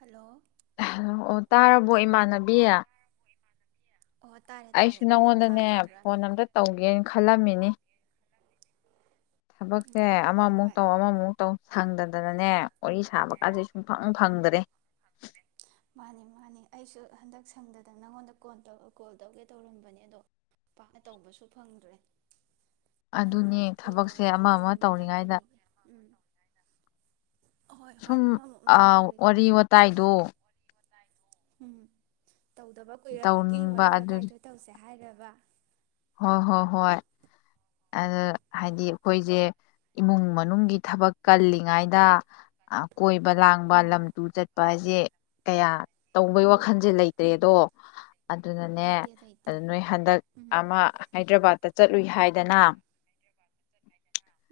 Hello ꯑꯣ ꯇꯥꯔꯕꯣ ꯏꯃꯥꯟꯅꯕꯤ ꯑꯣ ꯇꯥꯔꯦ ꯑꯩꯁꯨ ꯇꯥꯔꯦ ꯑꯩꯗꯤ ꯅꯉꯣꯟꯗꯅꯦ ꯐꯣꯟ ꯇꯥꯗ꯭ꯔꯕ꯭ꯔꯅ ꯑꯃꯇ ꯇꯧꯒꯦꯅ ꯈꯜꯂꯝꯃꯤꯅꯤ ꯎꯝ ꯊꯕꯛꯁꯦ ꯎꯝ ꯍꯣꯏ ꯑꯃꯃꯨꯛ ꯍꯣꯏ ꯇꯧ ꯑꯃꯃꯨꯛ ꯇꯧ ꯁꯪꯗ ꯗꯅꯅꯦ ꯋꯥꯔꯤ ꯁꯥꯕꯀꯥꯁꯦ ꯁꯨꯡꯐꯪ ꯐꯪꯗꯔꯦ ꯃꯥꯅꯦ ꯃꯥꯅꯦ ꯑꯩꯁꯨ ꯍꯟꯇꯛ ꯁꯪꯗꯗꯅ ꯅꯉꯣꯟꯗ ꯀꯣꯜꯇꯧꯔꯧ ꯀꯣꯜ ꯇꯧꯒꯦ ꯇꯧꯔꯝꯕꯅꯦ ꯑꯗꯣ ꯄꯥꯛꯅ ꯇꯧꯕꯁꯨ ꯐꯪꯗ꯭ꯔꯦ ꯅꯪꯅ ꯑꯗꯨꯅꯦ ꯀꯣꯜ ꯊꯕꯛꯁꯦ ꯇꯧꯔꯛꯀꯦ ꯑꯃ ꯑꯃ ꯇꯧꫪꯝꯃꯤꯅ ꯇꯧꯔꯤꯉꯩꯗ ꯀꯔꯤꯒꯤ ꯎꯝ ꯑꯍꯣꯏ ꯍꯣꯏ ꯁꯨꯝ ꯑꯃꯃꯨꯛ ꯑꯃꯃꯨꯛ ꯑꯥꯍ ꯋꯥꯔꯤ ꯇꯧꯔꯤꯀꯥꯟꯗ ꯑꯗꯨꯝ ꯋꯥꯇꯥꯏꯗꯣ ꯎꯝ ꯇꯧꯗꯕꯥ ꯀꯨꯏꯔꯕꯒꯤ ꯇꯧꯅꯤꯡꯕ ꯋꯥꯔꯤ ꯋꯥꯇꯥꯏꯗꯣ ꯇꯧꯖꯤ ꯍꯥꯏꯔꯣ ꯕ ꯍꯣꯍꯣꯍꯣꯢ ꯑꯗ ꯎꯝ ꯍꯥꯢꯗꯤ ꯑꯩꯈꯣꯢꯖꯦ ꯏꯃꯨꯡ ꯃꯅꯨꯡꯒꯤ ꯊꯕꯛ ꯀꯥꯜꯂꯤꯉꯩꯗꯥ ꯀꯣꯏꯕꯥ ꯂꯥꯡꯕꯥ ꯎꯝ ꯂꯥꯝ ꯇꯨꯝ ꯆꯥꯠꯄꯥ ꯌꯦ ꯀꯌꯥ ꯇꯧꯕꯩ ꯎꯝ ꯋꯥꯈꯥꯟꯖꯦ ꯂꯩꯇ꯭ꯔꯦꯗꯣ ꯑꯗꯨꯅꯥꯅꯦ ꯂꯩꯇꯦ ꯂꯩꯇꯦ ꯅꯣꯏ ꯍꯟꯗꯛ ꯎꯝ ꯃꯥ ꯍꯥꯏꯗ꯭ꯔꯥꯕꯥꯗ ꯇꯥ ꯆꯥꯠꯂꯨꯏ ꯍꯥꯏꯗꯥꯅꯥ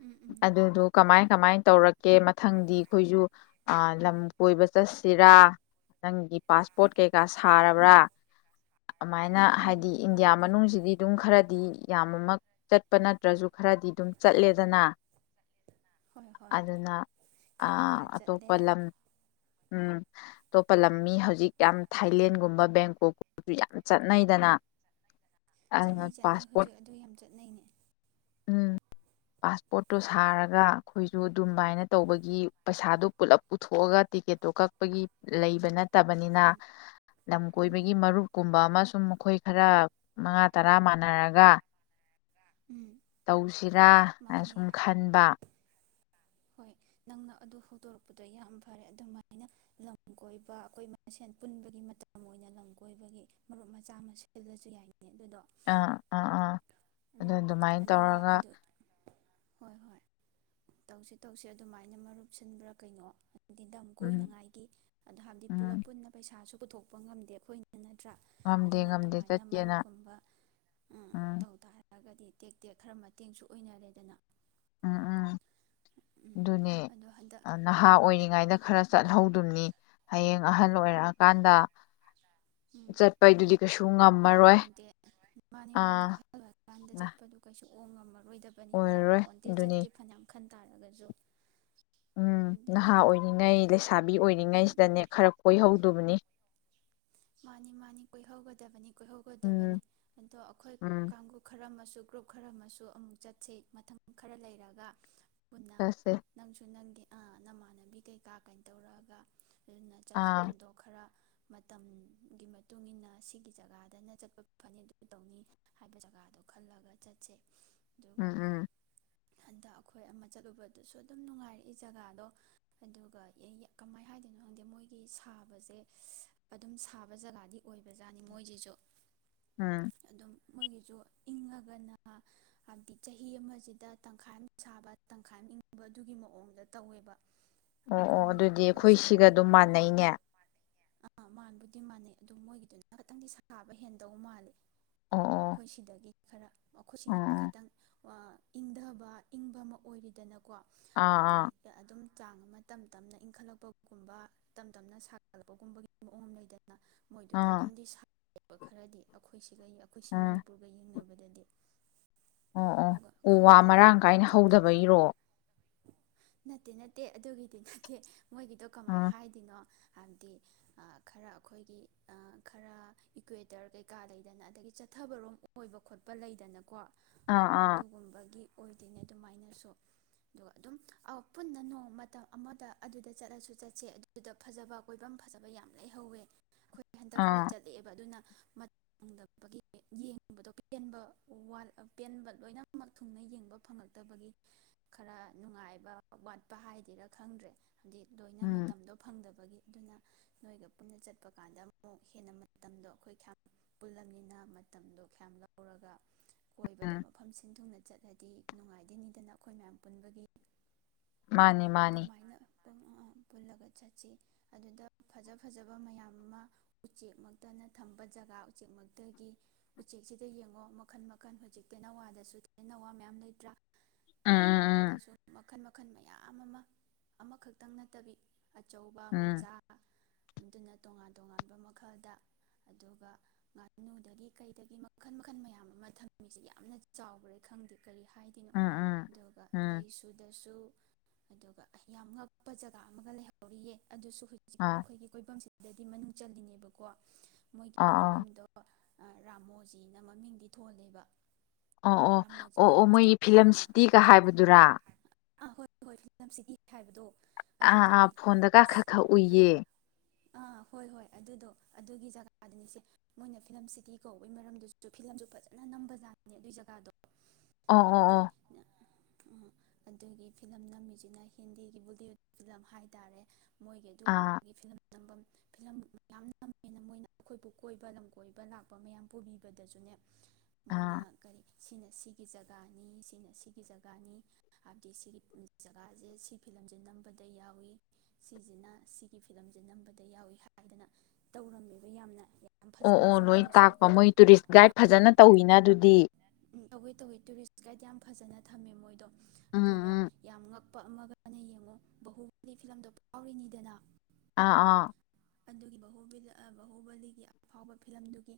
ꯎꯝ ꯎꯝ ꯑꯗꯨꯗꯨ ꯀꯃꯥꯢ ꯀꯥꯃꯥꯏ ꯇꯧꯔꯛꯀꯦ ꯃꯊꯪꯗꯤ ꯑꯩꯈꯣꯏꯖꯨ ꯑ ꯂꯥꯝ ꯀꯣꯏꯕꯥ ꯆꯥꯠꯁꯤꯔꯥ ꯅꯪꯒꯤ ꯄꯥꯁ꯭ꯄꯣꯔꯠ ꯀꯩꯀꯥ ꯁꯥꯔꯕ꯭ꯔꯥ ꯑꯃꯥꯏꯅꯥ ꯎꯝ ꯍꯥꯏꯗꯤ ꯏꯟꯗꯤꯌꯥ ꯃꯥꯅꯤ ꯃꯅꯨꯡꯖꯤꯗꯤ ꯈꯔꯥꯗꯤ ꯌꯥꯝꯃꯃꯥꯛ ꯆꯥꯠꯄꯥ ꯅꯇ꯭ꯔꯥꯖꯨ ꯈꯔꯥꯗꯤ ꯆꯥꯠꯂꯦꯗꯥꯅꯥ ꯍꯣꯏ ꯍꯣꯏ ꯑꯗꯨꯅꯥ ꯈꯔ ꯑꯥ ꯈꯔ ꯆꯠꯂꯦ ꯑꯇꯣꯄꯥ ꯂꯥꯝ ꯎꯝ ꯑꯇꯣꯄꯥ ꯂꯥꯝ ꯃꯤ ꯍꯧꯖꯤꯛ ꯌꯥꯝ ꯊꯥꯏꯂꯦꯟ꯭ꯗ ꯒꯨꯝꯕꯥ ꯕꯦꯡꯛꯀꯣꯛ ꯀꯨꯝꯕꯥꯖꯨ ꯌꯥꯝ ꯆꯥꯠꯅꯩꯗꯥꯅꯥ ꯆꯥꯠꯅꯩ ꯆꯥꯠꯅꯩ ꯍꯨꯖꯤꯛ ꯑꯗꯨ ꯌꯥꯝ ꯆꯥꯠꯅꯩꯅꯦ ꯎꯡ ꯄꯥꯁ꯭ꯄꯣꯔꯠ ꯇꯣ ꯁꯥꯔꯒꯥ ꯑꯩꯈꯣꯏꯖꯨ ꯑꯗꯨꯃꯥꯏꯅꯥ ꯇꯧꯕꯒꯤ ꯄꯩꯁꯥꯗꯨ ꯄꯨꯂꯥꯞ ꯄꯨꯊꯣꯛꯑꯒꯥ ꯇꯤꯀꯦꯠ ꯇꯣ ꯀꯥꯛꯄꯒꯤ ꯂꯩꯕꯥ ꯅꯠ ꯇꯥꯕꯅꯤꯅꯥ ꯎꯝ ꯂꯥꯝ ꯎꯝ ꯀꯣꯏꯕꯒꯤ ꯎꯝ ꯃꯔꯨꯞꯀꯨꯝꯕꯥꯃꯥ ꯎꯝ ꯈꯔ ꯃꯉꯥ ꯇꯔꯥ ꯃꯥꯟꯅꯔꯒ ꯎꯝ ꯇꯧꯁꯤꯔ ꯍꯥꯏꯅ ꯃꯥꯅꯦ ꯁꯨꯝ ꯈꯟꯕ ꯍꯣꯏ ꯅꯪꯅ ꯑꯗꯨ ꯍꯧꯗꯣꯔꯛꯄꯗꯨ ꯌꯥꯝ ꯐꯔꯦ ꯑꯗꯨꯃꯥꯏꯅ ꯂꯝ ꯀꯣꯏꯕ ꯑꯩꯈꯣꯏ ꯃꯁꯦꯟ ꯄꯨꯟꯕꯒꯤ ꯃꯇꯝ ꯑꯣꯏꯅ ꯂꯝ ꯀꯣꯏꯕꯒꯤ ꯃꯔꯨꯞ ꯑꯃ ꯁꯤꯜꯂꯖꯨ ꯌꯥꯏ ꯑ ꯑ ꯑ ꯎꯝ ꯑꯗꯨꯃꯥꯏ ꯑꯗꯨꯒ ꯇꯧꯔꯒ ꯑꯗꯨ ꯍꯣꯏ ꯍꯣꯏ ꯇꯧꯁꯤ ꯇꯧꯁꯤ ꯑꯗꯨꯃꯥꯏꯅ ꯃꯔꯨꯞ ꯁꯤꯟꯕ ꯂꯝ ꯎꯝ ꯀꯣꯏꯅꯉꯥꯏꯒꯤ ꯑꯗꯨ ꯍꯥꯏꯕꯗꯤ ꯄꯨꯂꯞ ꯎꯝ ꯄꯨꯟꯅ ꯃꯩꯁꯥꯖꯨ ꯄꯨꯊꯣꯛꯄ ꯉꯝꯗꯦ ꯅꯠꯇ꯭ꯔ ꯉꯝꯗꯦ ꯑꯗꯨꯅ ꯉꯝꯗꯦ ꯑꯗꯨꯃꯥꯏꯅ ꯆꯠꯀꯦꯅ ꯃꯔꯨꯞ ꯀꯨꯝꯕ ꯎꯝ ꯇꯧꯇꯥꯔꯒꯗꯤ ꯇꯦꯛꯇꯦꯛ ꯈꯔ ꯃꯇꯦꯡꯖꯨ ꯑꯣꯏꯅꯔꯦ ꯗꯅ ꯎꯝ ꯎꯝ ꯗꯨꯅꯦ ꯑꯗꯣ ꯍꯟꯗꯛ ꯅꯍꯥ ꯎꯝ ꯑꯣꯏꯔꯤ ꯉꯩꯗ ꯈꯔ ꯆꯠꯍꯧꯗꯧꯅꯦ ꯍꯌꯦꯡ ꯑꯍꯟ ꯑꯣꯏꯔꯛꯑ ꯀꯥꯟꯗ ꯎꯝ ꯆꯠꯄꯗꯨꯗꯤ ꯀꯩꯁꯨ ꯉꯝꯃꯔꯣꯏ ꯌꯥꯄꯣꯟꯇꯦ ꯑ ꯉꯝꯃꯔꯣꯏ ꯗꯕꯅꯤ ꯌꯥꯄꯣꯟꯇꯦ ꯑꯗꯨꯅꯤ ꯆꯠꯀꯦ ꯐꯅꯌꯥꯝ ꯈꯜ ꯇꯥꯔꯒꯖꯨ ꯎꯝ ꯅꯍꯥ ꯑꯣꯏꯔꯤꯉꯩ ꯂꯩꯁꯥꯕꯤ ꯑꯣꯏꯔꯤꯉꯩ ꯎꯝ ꯁꯤꯗ ꯈꯔ ꯀꯣꯏꯍꯧ ꯗꯧꯕꯅꯤ ꯃꯅꯤ ꯃꯅꯤ ꯀꯣꯏꯍꯧꯒꯗꯧꯕꯅꯤ ꯀꯣꯏꯍꯧꯒꯗꯕꯅꯤ ꯎꯝ ꯑꯗꯣ ꯑꯩꯈꯣꯏ ꯎꯝ ꯀꯥꯡꯒꯨ ꯈꯔ ꯃꯁꯨ ꯈꯔꯃꯁꯨ ꯑꯃꯨꯛ ꯆꯠꯁꯦ ꯃꯇꯝ ꯈꯔ ꯂꯩꯔꯒ ꯄꯨꯟꯅ ꯆꯠꯁꯦ ꯅꯪꯁꯨ ꯅꯪꯒꯤ ꯅꯃꯥꯟꯅꯕꯤ ꯀꯩꯀꯥ ꯀꯩꯗꯧꯔꯛꯑꯒ ꯑꯗꯨꯅ ꯑꯥ ꯆꯠꯐꯝꯗꯣ ꯈꯔ ꯃꯇꯝ ꯒꯤ ꯃꯇꯨꯡ ꯏꯟꯅ ꯁꯤꯒꯤ ꯖꯒꯥꯗꯅ ꯆꯠꯄ ꯐꯅꯤ ꯑꯗꯨ ꯇꯧꯅꯤ ꯍꯥꯏꯕ ꯖꯒꯥꯗꯣ ꯈꯜꯂꯒ ꯆꯠꯁꯦ ꯎꯝ ꯑꯗꯨꯒ ꯎꯝ ꯍꯟꯗꯛ ꯑꯩꯈꯣꯏ ꯑꯃ ꯆꯠꯂꯨꯕ ꯗꯨꯁꯨ ꯑꯗꯨꯝ ꯅꯨꯉꯥꯏꯔꯛ ꯏ ꯖꯥꯒꯥꯗꯣ ꯒꯗꯨꯒ ꯀꯃꯥꯏ ꯍꯥꯏꯗꯣꯏꯅꯣ ꯈꯪꯗꯦ ꯃꯣꯏꯒꯤ ꯁꯥꯕꯖꯦ ꯑꯗꯨꯝ ꯁꯥꯕ ꯖꯥꯒ ꯗꯤ ꯑꯣꯏꯕ ꯖꯥꯠꯅꯤ ꯃꯣꯏꯖꯤꯖꯨ ꯎꯝ ꯃꯣꯏꯒꯤꯖꯨ ꯏꯪꯉꯒꯅ ꯆꯍꯤ ꯑꯃꯖꯤꯗ ꯇꯪꯈꯥꯏ ꯑꯃ ꯁꯥꯕ ꯇꯪꯈꯥꯏ ꯑꯃ ꯏꯪꯕ ꯑꯗꯨꯒꯤ ꯃꯑꯣꯡꯗ ꯇꯧꯋꯦꯕ ꯑꯣ ꯑꯩꯈꯣꯏ ꯑꯣ ꯑꯗꯨꯗꯤ ꯃꯅꯤꯄꯨꯔꯗ ꯑꯩꯈꯣꯏ ꯁꯤꯒ ꯁꯥꯔꯤꯕ ꯗꯨꯝ ꯃꯥꯅꯩꯅꯦ ꯃꯥꯅꯩ ꯑꯗꯣ ꯃꯣꯏꯒꯤꯗꯨꯅ ꯈꯤꯇꯪꯗꯤ ꯁꯥꯕ ꯍꯦꯟꯗꯧ ꯃꯥꯜꯂꯦ ꯑꯣ ꯑꯣ ꯑꯈꯣꯏ ꯁꯤꯗꯒꯤ ꯈꯔ ꯑꯈꯣꯏꯁꯤꯅ ꯑꯥ ꯈꯩꯇꯪ ꯑꯑ ꯏꯙꯕ ꯏꯪꯕꯃ ꯑꯣꯏꯔꯤꯗꯅ ꯀꯣ ꯍꯥꯏꯕꯗꯤ ꯑꯥ ꯑꯥ ꯑꯗꯨꯝ ꯆꯥꯡ ꯑꯃ ꯇꯞ ꯇꯞꯅ ꯏꯪꯈꯠꯂꯛꯄ ꯒꯨꯝꯕ ꯇꯞꯇꯞꯅ ꯁꯥꯚꯠꯂꯛꯄ ꯒꯨꯝꯕꯒꯤ ꯃꯋꯣꯡ ꯑꯃ ꯂꯩꯗꯅ ꯃꯣꯏꯗꯨꯗꯤ ꯑꯥ ꯑꯗꯨꯝꯗꯤ ꯁꯥꯏ [inaudible] ꯑꯗꯩ ꯑꯩꯈꯣꯏ ꯁꯤ ꯑꯥ ꯃꯅꯤ ꯄꯨꯔ ꯒ ꯌꯦꯡꯅꯕꯗ [unintelligible] ꯎ ꯋꯥ ꯃꯔꯥꯪ ꯀꯥꯏꯟ ꯍꯧꯗꯕꯩꯔꯣ ꯅꯥꯇꯦ ꯅꯥꯇꯦ ꯑꯗꯨꯒꯤꯗꯤ ꯅꯥꯇꯦ ꯃꯣꯏꯒꯤꯗꯨ ꯀꯃꯥ ꯑꯥ ꯍꯥꯏꯗꯣꯏꯅꯣ ꯍꯥꯏꯗꯤ ꯈꯔꯥ ꯑꯥꯈꯣꯏꯒꯤ ꯑꯥ ꯈꯔꯥ ꯏꯒꯋꯦꯇꯔ ꯀꯩ ꯀꯥ ꯂꯩꯗꯥꯅ ꯑꯥꯗꯥꯒꯤ ꯆꯠꯕ ꯔꯣꯝ ꯑꯣꯏꯕ ꯈꯣꯠꯄ ꯂꯩꯗꯅꯥ ꯑꯥ ꯑꯥ ꯑꯗꯨꯒꯨꯝꯕꯒꯤ ꯑꯣꯏꯗꯦꯅꯦ ꯑꯗꯨꯃꯥꯏꯅꯥꯁꯨ ꯑꯗꯨꯒ ꯑꯥꯗꯨꯝ ꯑꯥ ꯄꯨꯟꯅ ꯅꯣꯡꯃ ꯃꯇꯥꯃ ꯑꯃꯗ ꯑꯗꯨꯗ ꯆꯇꯂꯥꯁꯨ ꯆꯠꯁꯦ ꯑꯗꯨꯗ ꯐꯥꯖꯕ ꯀꯣꯏꯕꯥꯝ ꯐꯖꯕ ꯀꯧꯕꯥꯝ ꯐꯖꯕ ꯌꯥꯝ ꯂꯩꯍꯧꯏ ꯑꯥꯈꯣꯏꯗꯤ ꯍꯟꯗꯛ ꯈꯔꯥ ꯑꯥ ꯆꯠꯂꯥꯀꯥꯕ ꯃꯠ [unintelligible] ꯌꯦꯡꯕ ꯄꯦꯟꯕꯥ ꯋꯥꯠꯜ ꯄꯦꯟꯕꯥ ꯂꯣꯏꯅꯃꯛ ꯊꯨꯡꯅ ꯌꯦꯡꯕ ꯐꯉꯛꯇꯕꯒꯤ ꯈꯔꯥ ꯅꯨꯪꯉꯥꯏꯕ ꯋ꯭ꯠꯄ ꯍꯥꯏꯗꯣꯏꯔ ꯈꯪꯗꯔꯦ ꯗꯤ ꯂꯣꯏꯅ ꯎꯝ ꯃꯥꯇꯝꯗꯣ ꯐꯡꯗꯕꯒꯤ ꯑꯗꯨꯅ ꯅꯣꯏꯒ ꯄꯨꯟꯅ ꯆꯠ ꯄꯀꯟꯗ ꯑꯃꯨꯛ ꯍꯦꯟꯅꯥ ꯃꯌꯥꯝꯗꯣ [unintelligible] ꯄꯨꯜꯂꯃꯤꯟ ꯃꯥꯇꯝꯗꯣ ꯌꯥꯝ ꯂꯧꯔꯒꯥ ꯀꯣꯏꯕꯗ ꯎꯝ ꯃꯐꯝ ꯁꯤꯟ ꯊꯨꯪꯟ ꯆꯠꯂꯗꯤ ꯅꯨꯪꯉꯥꯏ ꯗꯣꯏꯅꯤ ꯗꯥꯟ ꯑꯩꯍꯣꯏ ꯃꯌꯥꯝ ꯄꯨꯟꯕꯒꯤ ꯃꯥꯒꯤ ꯃꯥꯒꯤ ꯄꯨꯂꯥꯒ ꯆꯠꯁꯤ ꯑꯗꯨꯗ ꯐꯖ ꯐꯥꯖꯕ ꯃꯌꯥꯝ ꯑꯃꯥ ꯎꯏꯆꯦꯛ ꯃꯛꯇꯅ ꯊꯝꯕ ꯖꯒ ꯎꯆꯦꯛ ꯃꯛꯇꯒꯤ ꯎꯏꯆꯦꯛꯁꯤꯗ ꯌꯦꯪꯏ ꯃꯈꯟ ꯝꯈꯟ ꯍꯨꯖꯤꯀ ꯇꯦꯅ ꯋꯥꯗꯁꯨ ꯇꯦꯅꯥꯋꯥ ꯃꯌꯥꯝ ꯂꯩꯈꯔꯥ ꯎꯝ ꯎꯝ ꯇꯦꯅꯥꯋ꯭ꯗꯁꯨ ꯃꯥꯈꯟ ꯃꯈꯥꯟ ꯃꯥꯌꯥ ꯑꯃꯥ ꯃꯝ ꯑꯃꯈꯛꯇꯥ ꯅꯥꯇꯥꯕꯤ ꯑꯆꯧꯕ ꯎꯝ ꯃꯆꯥ ꯑꯗꯨꯅ ꯇꯣꯉꯥꯟ ꯇꯣꯉꯥꯟꯕ ꯃꯛꯍꯟꯗ ꯑꯗꯨꯒ ꯉꯥ ꯅꯨꯗꯒꯤ ꯀꯩꯗꯒꯤ ꯃꯛꯍꯟ ꯃꯑꯈꯟ ꯃꯌꯥꯝ ꯑꯃꯥ ꯊꯥꯃ ꯃꯤꯁꯤ ꯌꯥꯝꯅꯥ ꯆꯥꯑꯣꯒꯔꯦ ꯈꯪꯗꯦ ꯀꯔꯤ ꯍꯥꯏꯗꯣꯏꯅꯣ ꯎꯝ ꯎꯝ ꯑꯗꯨꯒ ꯎꯝ ꯎꯝ ꯂꯩꯁꯨꯗꯁꯨ ꯑꯗꯨꯒ ꯌꯥꯝ ꯉꯀꯞ ꯖꯒꯥ ꯑꯃꯒ ꯂꯩꯍꯧꯔꯤꯌꯦ ꯑꯗꯨꯁꯨ ꯍꯧꯖꯤꯛ ꯑꯥ ꯑꯩꯈꯣꯏꯒꯤ ꯀꯣꯌꯕꯥꯝ ꯑꯗꯩꯗꯤ ꯃꯅꯤꯡ ꯆꯥꯡꯒꯤꯅꯦꯕ ꯀꯦ ꯃꯣꯏꯒꯤ ꯑꯥ ꯑꯥ ꯀꯣꯏꯕꯥꯝꯗꯣ ꯑꯥ ꯔ꯭ꯃꯣꯖꯤꯟ ꯃꯃꯤꯡꯗꯤ ꯊꯣꯂꯦꯕ ꯎ ꯎ ꯃꯣꯏ ꯐꯤꯜꯃ ꯀꯤꯇꯤꯒꯥ ꯍꯥꯏꯕꯗꯨꯔꯥ ꯍꯣꯌ ꯐꯤꯜꯃ ꯀꯤꯇꯤ ꯍꯥꯏꯕꯗꯣ ꯑꯥ ꯑꯥ ꯑꯗꯨꯗꯨꯅꯤ ꯐꯣꯟꯗꯒꯥ ꯈꯥ ꯑꯁ ꯈ ꯎꯏꯌꯦ ꯑꯥ ꯍꯣꯏ ꯍꯣꯏ ꯑꯗꯨꯏꯗꯣ ꯑꯗꯨꯒꯤ ꯖꯒꯗꯨꯅꯤ ꯂꯣꯏꯅ ꯐꯤꯜꯃ ꯀꯤꯇꯤ ꯀꯧꯕꯥꯒꯤ ꯃꯔꯝꯗꯨꯁꯨ ꯐꯤꯂꯃꯁꯨ ꯐꯖꯅꯥ ꯅꯝꯒꯔꯥꯖꯠꯅꯤ ꯑꯗꯨꯏ ꯖꯒꯗꯨ ꯑꯣ ꯑꯣ ꯍꯥꯏꯗꯤ ꯑꯣ ꯑꯗꯨꯒꯤ ꯐꯤꯂꯝ ꯅꯝꯃꯤꯁꯤꯅ ꯍꯤꯟꯗꯤꯒꯤ ꯕꯣꯂꯤꯋꯨꯠ ꯐꯤꯂꯝ ꯍꯥꯏ-ꯇꯔꯦ꯫ ꯃꯣꯏꯒꯤ ꯑꯥ ꯑꯗꯨꯒꯨꯝꯕꯒꯤ ꯐꯤꯂꯝ꯫ ꯅꯝꯕꯝ ꯐꯤꯂꯝ ꯃꯌꯥꯝ ꯅꯝꯕꯝ ꯑꯥ [unintelligible] [inaudible] ꯖꯒꯁꯦ ꯁꯤ ꯐꯤꯂꯝꯁꯦ ꯅꯝꯕꯗ ꯌꯥꯎꯏ꯫ꯁꯤꯖꯤꯅꯥ ꯁꯤꯒꯤ ꯐꯤꯂꯝꯁꯦ ꯅꯝꯕꯗ ꯌꯧꯏ ꯍꯥꯏꯗꯅ ꯇꯧꯔꯝꯃꯤꯅꯤ ꯌꯥꯝꯅꯥ꯫ [unintelligible] ꯑꯣ ꯑꯣ ꯂꯣꯏ ꯇꯥꯛꯄ ꯃꯣꯏ ꯇꯨꯔꯤꯁ ꯒꯥꯠ ꯑꯥ ꯑꯥ ꯐꯖꯅꯥ ꯇꯧꯋꯤꯅ ꯑꯗꯨꯗꯤ꯫ ꯇꯧꯋꯦ ꯇꯧꯋꯦ ꯇꯨꯔꯤꯁ ꯒꯥꯠ ꯌꯥꯝ ꯐꯖꯥꯅ ꯊꯝꯃꯦ ꯃꯣꯏꯗꯣ꯫ ꯑꯗꯨꯒ ꯑꯥ ꯌꯥꯝ ꯉꯛ ꯑꯗꯨꯒ ꯑꯃꯅ ꯌꯦꯡꯉꯨ ꯕꯍꯨꯕꯥꯂꯤ ꯐꯤꯂꯝꯗꯣ ꯐꯧꯔꯤꯅꯤꯗꯅ [unintelligible] ꯑꯥ ꯑꯥ ꯑꯗꯨꯒꯤ ꯕꯍꯨꯕꯂꯤ ꯑꯥ ꯕꯍꯨꯕꯂꯤꯒꯤ ꯑꯐꯧꯕ ꯐꯤꯂꯝꯗꯨꯒꯤ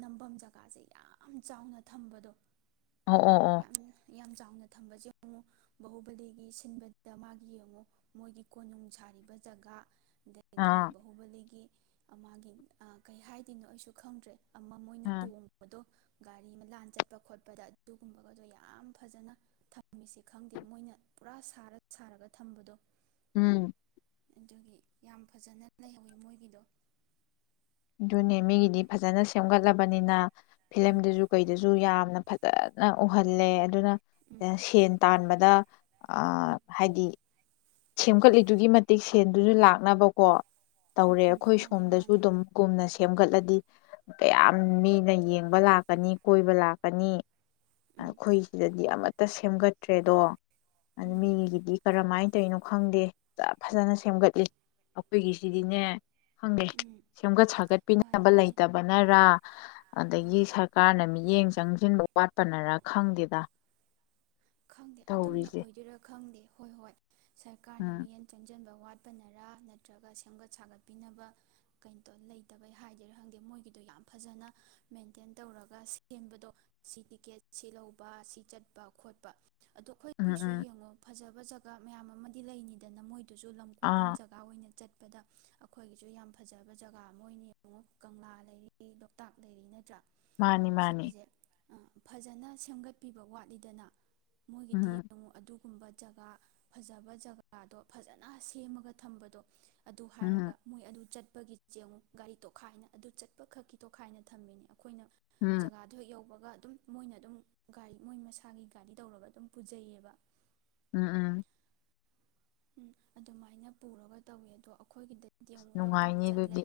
ꯅꯝꯕꯝ ꯖꯒꯁꯦ ꯌꯥꯝ ꯆꯧꯅ ꯊꯝꯕꯗꯣ꯫ ꯑꯣ ꯑꯣ ꯑꯣ ꯌꯥꯝ ꯌꯥꯝ ꯆꯧꯅ ꯊꯝꯕꯁꯦ ꯌꯦꯡꯉꯣ [unintelligible] ꯕꯍꯨꯕꯂꯤꯒꯤ ꯁꯤꯟꯕꯗꯨꯗ ꯃꯒꯤ ꯌꯦꯡꯉꯨ ꯃꯣꯏꯒꯤ ꯀꯣꯅꯨꯡ ꯁꯥꯔꯤꯕ ꯖꯒꯥ꯫ ꯑꯥ ꯑꯗꯒꯤ ꯑꯥ ꯃꯒꯤ ꯑꯥ ꯀꯩ ꯍꯥꯏꯗꯣꯏꯅꯣ ꯑꯩꯁꯨ ꯈꯪꯗ꯭ꯔꯦ ꯑꯃ ꯃꯣꯏꯅ ꯑꯥ ꯇꯣꯡꯕꯗꯣ ꯒꯔꯤ ꯑꯃ ꯂꯥꯟ ꯆꯠꯄꯥꯗ ꯑꯗꯨꯒꯨꯝꯕꯒꯗꯣ ꯌꯥꯝ ꯐꯥꯖꯅ ꯊꯝꯃꯦꯁꯦ [unintelligible] ꯈꯪꯗꯦ ꯃꯣꯏꯅ ꯄꯨꯔꯥ ꯁꯔꯥ ꯁꯔꯥ ꯊꯝꯕꯗꯣ꯫ ꯑꯨꯝ ꯑꯗꯨꯅꯦ ꯌꯥꯝ ꯐꯖꯥꯅ ꯂꯩꯍꯧꯋꯦ ꯃꯣꯏꯒꯤꯗꯣ ꯗꯨꯅꯦ ꯃꯤꯒꯤꯗꯤ ꯐꯥꯖꯅ ꯁꯦꯝꯒꯠꯂꯕꯅꯤꯅꯥ ꯐꯤꯂꯝ ꯎꯝ ꯗꯖꯨ ꯀꯩ ꯗꯖꯨ ꯌꯥꯝꯅ ꯐꯥꯖꯅ ꯎꯍꯜꯂꯦ ꯑꯗꯨꯅ ꯁꯦꯟ ꯇꯥꯟꯕꯗ ꯑꯥ ꯎꯝ ꯍꯥꯏꯗꯤ ꯁꯦꯝꯀꯠꯂꯤꯗꯨꯒꯤ ꯃꯇꯤꯛ ꯁꯦꯟꯗꯨꯖꯨ ꯂꯥꯛꯅꯕ ꯀꯣ ꯎꯝ ꯎꯝ ꯇꯧꯔꯦ ꯎꯝ ꯑꯩꯈꯣꯏ ꯎꯝ ꯃꯥꯅꯦ ꯁꯣꯝꯗꯖꯨ ꯃꯥꯅꯦ ꯗꯨꯝ-ꯀꯨꯝꯅ ꯁꯦꯝꯒꯠꯂꯗꯤ ꯀꯌꯥꯝ ꯃꯤꯅ ꯌꯦꯡꯕꯥ ꯂꯥꯛꯀꯅꯤ ꯀꯣꯏꯕ ꯂꯥꯛꯀꯅꯤ ꯎꯝ ꯑꯩꯈꯣꯏ ꯁꯤꯗꯗꯤ ꯑꯃꯠ ꯁꯦꯝꯒꯠꯇ꯭ꯔꯦꯗꯣ ꯎꯝ ꯃꯤꯒꯤꯗꯤ ꯀꯔꯃꯥꯏ ꯀꯩꯅꯣ ꯈꯪꯗꯦ ꯐꯖꯥ-ꯐꯖꯥꯅ ꯁꯦꯝꯒꯠꯂꯤ ꯑꯩꯈꯣꯏꯒꯤꯁꯤꯗꯤꯅꯦ꯫ ꯈꯪꯗꯦ ꯎꯝ ꯁꯦꯝꯒꯠ ꯃꯥꯅꯦ ꯁꯥꯒꯠꯄꯤꯅꯕ ꯃꯥꯅꯦ ꯂꯩꯇꯕꯅꯔꯥ ꯎꯝ ꯑꯗꯒꯤ ꯁꯔꯀꯥ꯭ꯔꯅ ꯃꯤꯠꯌꯦꯡ ꯆꯪꯖꯟꯕ ꯋꯥꯠꯄꯅꯔꯥ ꯈꯪꯗꯦꯗ ꯈꯪꯗꯦ ꯑꯗꯨꯝꯅ ꯇꯧꯔꯤꯁꯦ ꯑꯣꯏꯗꯣꯏꯔꯥ ꯈꯪꯗꯦ ꯍꯣꯏ ꯍꯣꯏ ꯁ꯭ꯔꯀꯥ꯭ꯔꯅ ꯎꯝ ꯃꯤꯠꯌꯦꯡ ꯆꯪꯖꯟꯕ ꯋꯥꯠ ꯋꯥꯠꯄꯅꯔ ꯅꯠꯇ꯭ꯔꯒ ꯁꯦꯝꯒꯠ ꯁꯥꯒꯠꯄꯤꯅꯕ [unintelligible] ꯂꯩꯇꯕꯩ ꯍꯥꯏꯗꯣꯏꯔ ꯈꯪꯗꯦ ꯃꯣꯏꯒꯤꯗꯣ ꯌꯥꯝ ꯐꯥꯖꯅ ꯃꯦꯟꯇꯦꯟ ꯇꯧꯔꯒ ꯁꯦꯝꯕꯗꯣ ꯁꯤꯒꯤ [unintelligible] ꯁꯤ ꯂꯩꯕ ꯁꯤ ꯆꯠꯄ ꯈꯣꯠ [unintelligible] ꯎꯝ ꯑꯈꯣꯏꯒꯤꯁꯨ ꯎꯝ ꯌꯦꯡꯉꯣ ꯐꯖꯞ [unintelligible] ꯃꯌꯥꯝ ꯑꯃ ꯂꯩꯅꯤꯗꯅ ꯃꯣꯏꯗꯣ ꯗꯨꯖꯨ ꯂꯝ ꯀꯣꯏꯐꯝ ꯑꯥ ꯖꯒꯥ ꯑꯣꯏꯅ ꯆꯠꯄꯗ ꯑꯩꯈꯣꯏꯒꯤ ꯁꯨ ꯌꯥꯝ ꯐꯖꯕ ꯖꯒꯥ ꯑꯃ ꯑꯣꯏꯅ ꯌꯦꯡꯉꯣ ꯀꯪꯂꯥ ꯂꯩꯔꯤ ꯂꯣꯛꯇꯥꯛ ꯂꯩꯔꯤ ꯅꯠꯇ꯭ꯔ꯫ ꯃꯥꯅꯤ ꯃꯥꯅꯤ꯫ ꯐꯖꯅ ꯁꯦꯝꯒꯠꯄꯤꯕ ꯋꯥꯠꯂꯤꯗꯅ꯫ ꯃꯣꯏꯒꯤꯗꯤ ꯎꯝ ꯌꯦꯡꯉꯨ ꯑꯗꯨ ꯖꯒꯥ ꯐꯖꯕ ꯖꯒꯥ ꯗꯣ ꯐꯖꯅ ꯁꯦꯝꯂꯒ ꯊꯝꯕꯗꯣ ꯑꯗꯨ ꯍꯥꯏꯔꯒ ꯎꯝ ꯃꯣꯏ ꯑꯗꯨ ꯆꯠ ꯆꯦꯡꯉꯨ ꯒꯥꯔꯤ ꯇꯣꯈꯥꯏꯅ ꯑꯗꯨ ꯆꯠꯄ ꯈꯛꯀꯤꯥ ꯇꯣꯈꯥꯏꯅ ꯊꯝꯃꯤꯅꯤ꯫ ꯈꯣꯏꯅ ꯎꯝ ꯖꯒꯥꯗꯣ ꯍꯦꯛ ꯌꯧꯕ ꯌꯧꯕꯒ ꯗꯨꯝ ꯃꯣꯏꯅ ꯗꯨꯝ ꯒꯥꯔꯤ ꯃꯣꯏ ꯃꯁꯥꯒꯤ ꯒꯥꯔꯤ ꯇꯧꯔꯒ ꯑꯗꯨꯝ ꯄꯨꯖꯩꯌꯦꯕ꯫ ꯎꯝ ꯎꯝ꯫ ꯎꯝ ꯑꯗꯨꯃꯥꯏꯅ ꯄꯨꯔꯒ ꯇꯧꯋꯤ ꯑꯗꯣ ꯈꯣꯏꯒꯤꯗꯗꯤ ꯃꯨꯛ ꯂꯣꯛꯇꯥꯛ ꯅꯨꯡꯉꯥꯏꯅꯤ ꯆꯠꯂꯦ꯫ ꯑꯗꯨꯗꯤ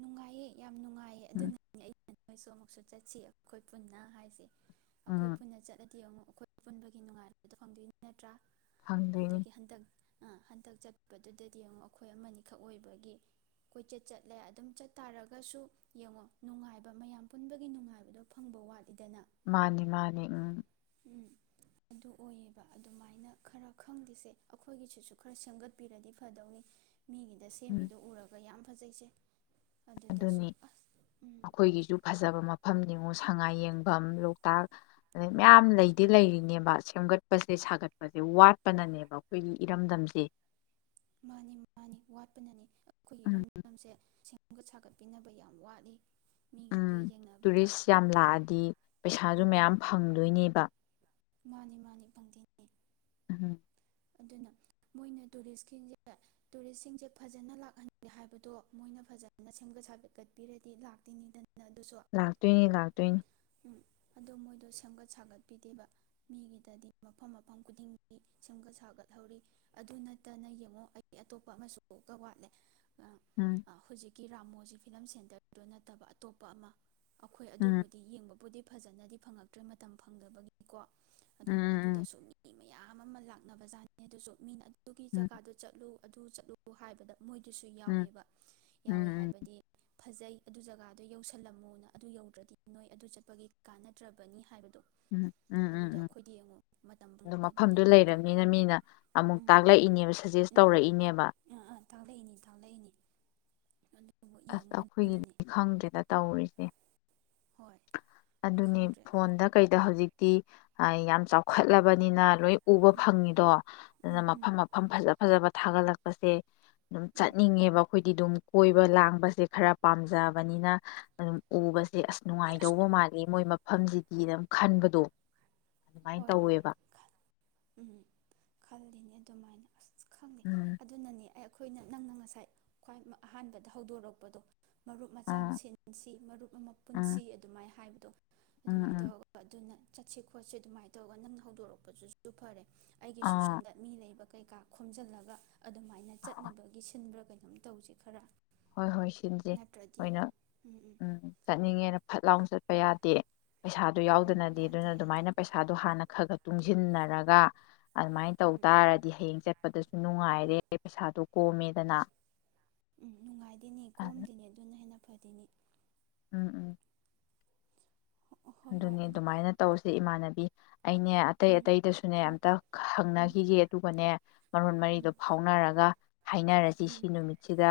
ꯅꯨꯉꯥꯏꯌꯦ ꯌꯥꯝ ꯎꯝ ꯑꯩꯈꯣꯏꯁꯨ ꯑꯃꯨꯛꯁꯨ ꯆꯠꯁꯦ ꯑꯩꯈꯣꯏ ꯄꯨꯟꯅ꯫ ꯑꯩꯈꯣꯏ ꯎꯝ ꯄꯨꯟꯅ ꯆꯠꯂ ꯌꯦꯡꯉꯣ ꯑꯩꯈꯣꯏ ꯄꯨꯟꯕꯒꯤ ꯅꯨꯡꯉꯥꯏꯕꯗꯣ ꯐꯪꯗꯣꯏ ꯅꯠꯇ꯭ꯔ꯫ ꯐꯪꯗꯣꯏꯅꯤ꯫ ꯗꯛ ꯍꯟꯗꯛ ꯆꯠꯄꯗꯨꯗꯗꯤ ꯑꯃꯨꯛ ꯑꯩꯈꯣꯏ ꯑꯃ ꯑꯅꯤꯈꯛ ꯑꯣꯏꯕꯒꯤ ꯀꯣꯏꯆꯠ ꯆꯠꯂꯦ ꯑꯗꯨꯝ ꯆꯠꯇꯥꯔꯒꯁꯨ ꯌꯦꯡꯉꯣ ꯅꯨꯡꯉꯥꯏꯕ ꯃꯌꯥꯝ ꯄꯨꯟꯕꯒꯤ ꯅꯨꯡꯉꯥꯏꯕꯗꯣ ꯐꯪꯕ ꯋꯥꯠꯂꯤꯗꯅ꯫ ꯃꯥꯅꯤ ꯃꯥꯅꯤ ꯎꯝ꯫ ꯎꯝ ꯑꯗꯨꯑꯣꯏꯕ ꯑꯗꯨꯃꯥꯏꯅ ꯈꯔ ꯈꯪꯗꯦꯁꯦ꯫ ꯑꯩꯈꯣꯏꯒꯤꯁꯤꯁꯨ ꯈꯔ ꯁꯦꯝꯒꯠ ꯄꯤꯔꯗꯤ ꯐꯗꯧꯅꯤ꯫ ꯃꯤꯒꯤꯗ ꯎꯝ ꯁꯦꯝꯃꯤꯗꯣ ꯎꯔꯒ ꯌꯥꯝ ꯐꯖꯩꯁꯦ꯫ ꯑꯗꯨꯗꯁꯨ ꯑꯗꯨꯅꯤ ꯑꯁ ꯎꯝ ꯑꯈꯣꯏꯒꯤꯖꯨ ꯐꯖꯕ ꯃꯐꯝ ꯌꯦꯡꯉꯣ ꯁꯉꯥꯏ ꯌꯦꯡꯕꯝ ꯂꯣꯛꯇꯥꯛ ꯑꯗꯩ ꯃꯌꯥꯝ ꯂꯩꯗꯤ ꯂꯩꯔꯤꯅꯤꯕ ꯁꯦꯝꯒꯠꯄꯁꯦ ꯁꯥꯒꯠꯄꯁꯦ ꯋꯥꯠꯄꯅꯅꯦꯕ ꯑꯩꯈꯣꯏ ꯏꯔꯝꯗꯝꯁꯦ꯫ ꯃꯥꯅꯤ ꯃꯥꯅꯤ ꯋꯥꯠꯄꯅꯅꯤ ꯎꯝ ꯕꯤꯅꯕ ꯌꯥꯝ ꯐꯥꯠꯂꯤ ꯎꯝ ꯇꯨꯔꯤꯁ ꯌꯥꯝ ꯂꯥꯛꯑꯗꯤ ꯄꯩꯖꯨ ꯎꯝ ꯃꯌꯥꯝ ꯐꯪꯗꯣꯏꯅꯦꯕ꯫ ꯃꯥꯅꯤ ꯃꯥꯅꯤ ꯐꯪꯗꯦꯅꯦ꯫ ꯎꯍꯝ ꯑꯗꯨꯅ ꯃꯣꯏꯅ ꯇꯨꯔꯤꯁ ꯈꯩꯖꯦ ꯇꯨꯔꯤꯁ ꯁꯤꯡꯖꯦ ꯐꯖꯅ ꯂꯥꯛꯍꯟꯒꯦ ꯍꯥꯏꯕꯗꯣ ꯃꯣꯏꯅ ꯐꯖꯅ ꯁꯦꯝꯒꯠ ꯁꯥꯒꯠꯄꯤꯔꯗꯤ ꯂꯥꯛꯇꯧꯅꯤꯗꯅ꯫ ꯂꯥꯛꯇꯣꯏꯅꯤ ꯂꯥꯛꯇꯣꯏꯅꯤ꯫ ꯑꯗꯨ ꯃꯣꯏꯗꯣ ꯁꯦꯝꯒꯥꯠ ꯁꯥꯒꯥꯠꯄꯤꯗꯦꯕꯥ ꯃꯤꯒꯤꯗꯥꯗꯤ ꯃꯐꯥꯝ ꯃꯐꯥꯝ ꯀꯨꯗꯤꯡꯒꯤ ꯁꯦꯝꯒꯥꯠ ꯁꯥꯒꯥꯠꯍꯧꯔꯤ ꯑꯗꯨꯅꯥꯇꯥꯅꯥ ꯌꯦꯡꯉꯣ ꯑꯇꯣꯄꯥ ꯑꯃꯒꯁꯨ ꯋꯥꯠꯂꯦ ꯎꯝ ꯒꯤ ꯔꯥꯃꯣꯖꯤ ꯐꯤꯜꯝ ꯁꯦꯟꯇꯔ ꯗꯣ ꯅꯠꯇꯕꯥ ꯑꯇꯣꯄꯥ ꯑꯃꯥ ꯑꯩꯈꯣꯏ ꯎꯝ ꯑꯗꯨꯕꯨꯗꯤ ꯌꯦꯡꯕꯥ ꯄꯨꯗꯤ ꯐꯥꯖꯥꯅꯥꯗꯤ ꯐꯪꯜꯑꯛꯇ꯭ꯔꯦ ꯑꯗꯨꯕꯨꯗꯤ ꯃꯇꯥꯝ ꯐꯪꯗꯕꯥꯒꯤꯀꯣ ꯑꯗꯨꯕꯨ ꯎꯝ ꯑꯗꯨꯗꯁꯨ ꯃꯤꯌꯥꯝ ꯑꯃꯥ ꯂꯥꯛꯅꯥꯕꯥꯖꯥꯠꯅꯤ ꯑꯗꯨꯖꯨ ꯃꯤꯅ ꯇꯨꯀꯤ ꯎꯝ ꯖꯀꯥꯇꯨ ꯆꯠꯂꯨ ꯑꯗꯨ ꯆꯠꯂꯨ ꯍꯥꯢꯕꯗ ꯃꯣꯏꯗꯤꯁꯨ ꯎꯝ ꯌꯥꯑꯣꯋꯦꯕꯥ ꯎꯝ ꯌꯥꯋꯦ ꯎꯝ ꯎꯝ ꯍꯥꯏꯕꯥꯗꯤ ꯐꯥꯖꯩ ꯑꯗꯨ ꯖꯥꯒꯥꯗꯣ ꯌꯧꯁꯜꯂꯥꯃꯨꯅꯥ ꯑꯗꯨ ꯌꯧꯗ꯭ꯔꯥꯗꯤ ꯅꯣꯏ ꯑꯗꯨ ꯆꯥꯠꯄꯒꯤ ꯀꯥꯟꯅꯗ꯭ꯔꯥꯕꯥꯅꯤ ꯍꯥꯏꯕꯥꯗꯣ ꯎꯪ ꯑꯗꯨꯗ ꯑꯈꫭꯏꯗꯤ ꯌꯦꯡꯉꯨ ꯃꯇꯝ ꯐꯪꯗꯕꯅꯤꯅ ꯃꯐꯝꯗꯨ ꯑꯗꫭ ꯎꯝ ꯂꯩꯔꯕꯅꯤꯅ ꯃꯤꯅ ꯎꯝ ꯗꯨ ꯑꯃꯨꯛ ꯃꯐꯝꯗꯨ ꯂꯩꯔꯃꯤꯅ ꯇꯥꯛꯂꯛꯏꯅꯦꯕ ꯃꯤꯅ ꯁꯖꯦꯁ ꯑꯃꯨꯛ ꯇꯧꯔꯛꯏꯅꯦꯕ ꯇꯥꯛꯂꯛꯏꯅꯦꯕ ꯁꯖꯦꯁ ꯇꯧꯔꯛꯏꯅꯦꯕ ꯑ ꯑ ꯇꯥꯛꯂꯛꯏꯅꯤ ꯇꯥꯛꯂꯛꯏꯅꯤ ꯑꯗꯨꯕꯨ ꯑꯁ ꯌꯦꯡꯉꯣ ꯑꯗꯨꯅꯅꯤ ꯑꯈꫭꯏꯒꯤꯗꯤ ꯈꯪꯗꯦꯗ ꯇꯧꯔꯤꯁꯦ ꯍꯣꯏ ꯑꯗꯨꯅꯦ ꯈꯪꯗ꯭ꯔꯦ ꯐꫭꯟꯗ ꯀꯩꯗ ꯍꯧꯖꯤꯛ ꯇꯤ ꯌꯥꯝ ꯆꯥꯎꯈꯠꯂꯕꯅꯤꯅ ꯂꫭꯏ ꯎꯕ ꯎꯝ ꯐꯪꯉꯤꯗꫭ ꯗꯨꯅ ꯎꯝ ꯎꯝ ꯃꯐꯝ ꯃꯐꯝ ꯐꯖ ꯐꯖꯕ ꯊꯥꯒꯠꯂꯛꯄꯁꯦ ꯗꯨꯝ ꯎꯝ ꯆꯠꯅꯤꯡꯉꯦꯕ ꯈꫭꯏ ꯗꯤꯗꯨꯝ ꯀꫭꯏꯕ ꯂꯥꯡ ꯕꯁꯦ ꯈꯔ ꯄꯥꯝꯖꯕꯅꯤꯅ ꯑꯗꯨꯝ ꯎꯕ ꯑꯦ ꯑꯁ ꯅꯨꯡꯉꯥꯏꯗꯧꯕ ꯃꯥꯜꯂꯤ ꯃꫭꯏ ꯃꯐ ꯐꯝꯗꯤꯇꯤꯅ ꯑꯃ ꯈꯟꯕꯗꫭ꯫ ꯍꫭꯏ ꯍꫭꯏ ꯎꯝ ꯈꯜꯂꯤꯅꯦ ꯗꯨꯃꯥꯏꯅ [unintelligible] ꯑꯁ ꯈꯪꯗꯦ ꯎꯝ ꯑꯗꯨꯅꯅꯦ ꯑꯦ ꯑꯈꫭꯏꯅ ꯅꯪꯅ ꯉꯁꯥꯏ ꯑꯍꯥꯟꯕꯗ ꯍꯧꯗꫭꯔꯛꯄꯗꫭ ꯃꯔꯨꯞ ꯃꯆꯥꯃ ꯑꯥ ꯁꯤꯟꯁꯤ ꯃꯔꯨꯞ ꯑꯃ ꯄꯨꯟꯁꯤ ꯎꯝ ꯑꯗꯨꯃꯥꯏ ꯍꯥꯏꯕ ꯑꯗꯨꯃꯥꯏ ꯎꯝ ꯎꯝ ꯇꯧꯔꯒ ꯑꯗꯨꯅ ꯆꯠꯁꯤ ꯈꫭꯠꯁꯤ ꯑꯗꯨꯃꯥꯏ ꯇꯧꯔꯒ ꯅꯪꯅ ꯍꯧꯗꫭꯔꯛꯄꯗꯨꯁꯨ ꯐꯔꯦ ꯑꯩꯒꯤꯁꯨ ꯑꯥ ꯁꫭꯝꯗ ꯃꯤ ꯂꯩꯕ ꯀꯩꯀꯥ ꯈꫭꯝꯖꯜꯂꯒ ꯑꯗꯨꯃꯥꯏꯅ ꯍꯣꯏ ꯆꯠꯅꯕꯒꯤ ꯁꯤꯟꯕ꯭ꯔ ꯀꯩꯅꫭꯝ ꯇꯧꯖꯤ ꯈꯔ ꯍꯣꯏ ꯍꯣꯏ ꯁꯣꯟꯖꯦ ꯅꯠꯇ꯭ꯔꯗꯤ ꯑꯣꯏꯅ ꯌꯦꯡꯉꯣ ꯎꯝ ꯆꯠꯅꯤꯡꯉꯦꯅ ꯐꯠ ꯂꯥꯏ ꯆꯠ ꯄꯩꯌꯥꯗꯤ ꯄꯩꯁꯥꯗꯣ ꯎꯝ ꯎꯝ ꯌꯥꯎꯗꯅꯗꯤ ꯌꯥꯗꯦ ꯑꯗꯨꯅ ꯌꯥꯗꯦ ꯑꯗꯨꯃꯥꯏꯅ ꯄꯩꯁꯥꯗꯣ ꯍꯥꯟꯅ ꯈꯥꯒꯠ ꯇꯨꯡꯖꯤꯟꯅꯔꯒ ꯑꯗꯨꯃꯥꯏ ꯎꯝ ꯇꯧꯇꯥꯔꯗꯤ ꯍꯌꯦꯡ ꯆꯠ ꯑꯗꯨꯁꯨ ꯅꯨꯡꯉꯥꯏꯔꯦ ꯄꯩꯁꯥꯗꯣ ꯀꯣꯝꯃꯦꯗꯅ ꯎꯝ ꯅꯨꯡꯉꯥꯏꯗꯣꯏꯅꯦ ꯎꯝ ꯀꯣꯝꯗꯣꯏꯅꯦ ꯑꯗꯨꯅ ꯍꯦꯟꯅ ꯐꯥꯗꯣꯏꯅꯦ ꯎꯝ ꯎꯝ ꯍꯣꯏ ꯍꯣꯏ ꯑꯗꯨꯅꯦ ꯑꯗꯨ ꯑꯗꯨꯃꯥꯏ ꯇꯧꯁꯦ ꯏꯃꯥꯟꯅꯕꯤ ꯑꯩꯅꯦ ꯑꯇꯩ ꯎꯝ ꯑꯇꯩꯗꯁꯨꯅꯦ ꯎꯝ ꯑꯝꯇ ꯎꯝ ꯍꯪꯅꯈꯤꯒꯦ ꯑꯗꯨꯒꯅꯦ ꯃꯔꯣꯜ ꯃꯔꯤꯗꯣ ꯎꯝ ꯐꯥꯎꯅꯔꯒ ꯍꯥꯏꯅꯔꯁꯤ ꯎꯝ ꯁꯤꯅꯨꯃꯤꯠꯁꯤꯗ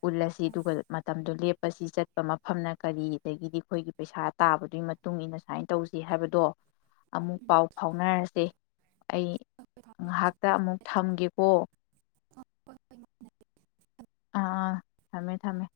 ꯄꯨꯜꯂꯁꯤ ꯑꯥ ꯑꯗꯨꯒ ꯃꯇꯝꯗꯨ ꯂꯦꯞꯄꯁꯤ ꯈꯣꯏ ꯁꯤ ꯆꯠꯄ ꯃꯐꯝꯅ ꯀꯔꯤ ꯑꯗꯒꯤꯗꯤ ꯑꯈꯣꯏꯒꯤ ꯄꯩꯁꯥ ꯇꯥꯕꯒ ꯃꯇꯨꯝ ꯏꯟꯅ ꯁꯨꯝꯃꯥꯏ ꯇꯧꯁꯤ ꯍꯥꯏꯕꯗꯣ ꯑꯃꯨꯛ ꯄꯥꯎ ꯐꯥꯎꯅꯔꯁꯤ ꯑꯩ ꯉꯍꯥꯛꯇ ꯑꯃꯨꯛ ꯊꯝꯒꯦ ꯑꯣ ꯑꯥ ꯑꯥ ꯊꯝꯃꯦ ꯊꯝꯃꯦ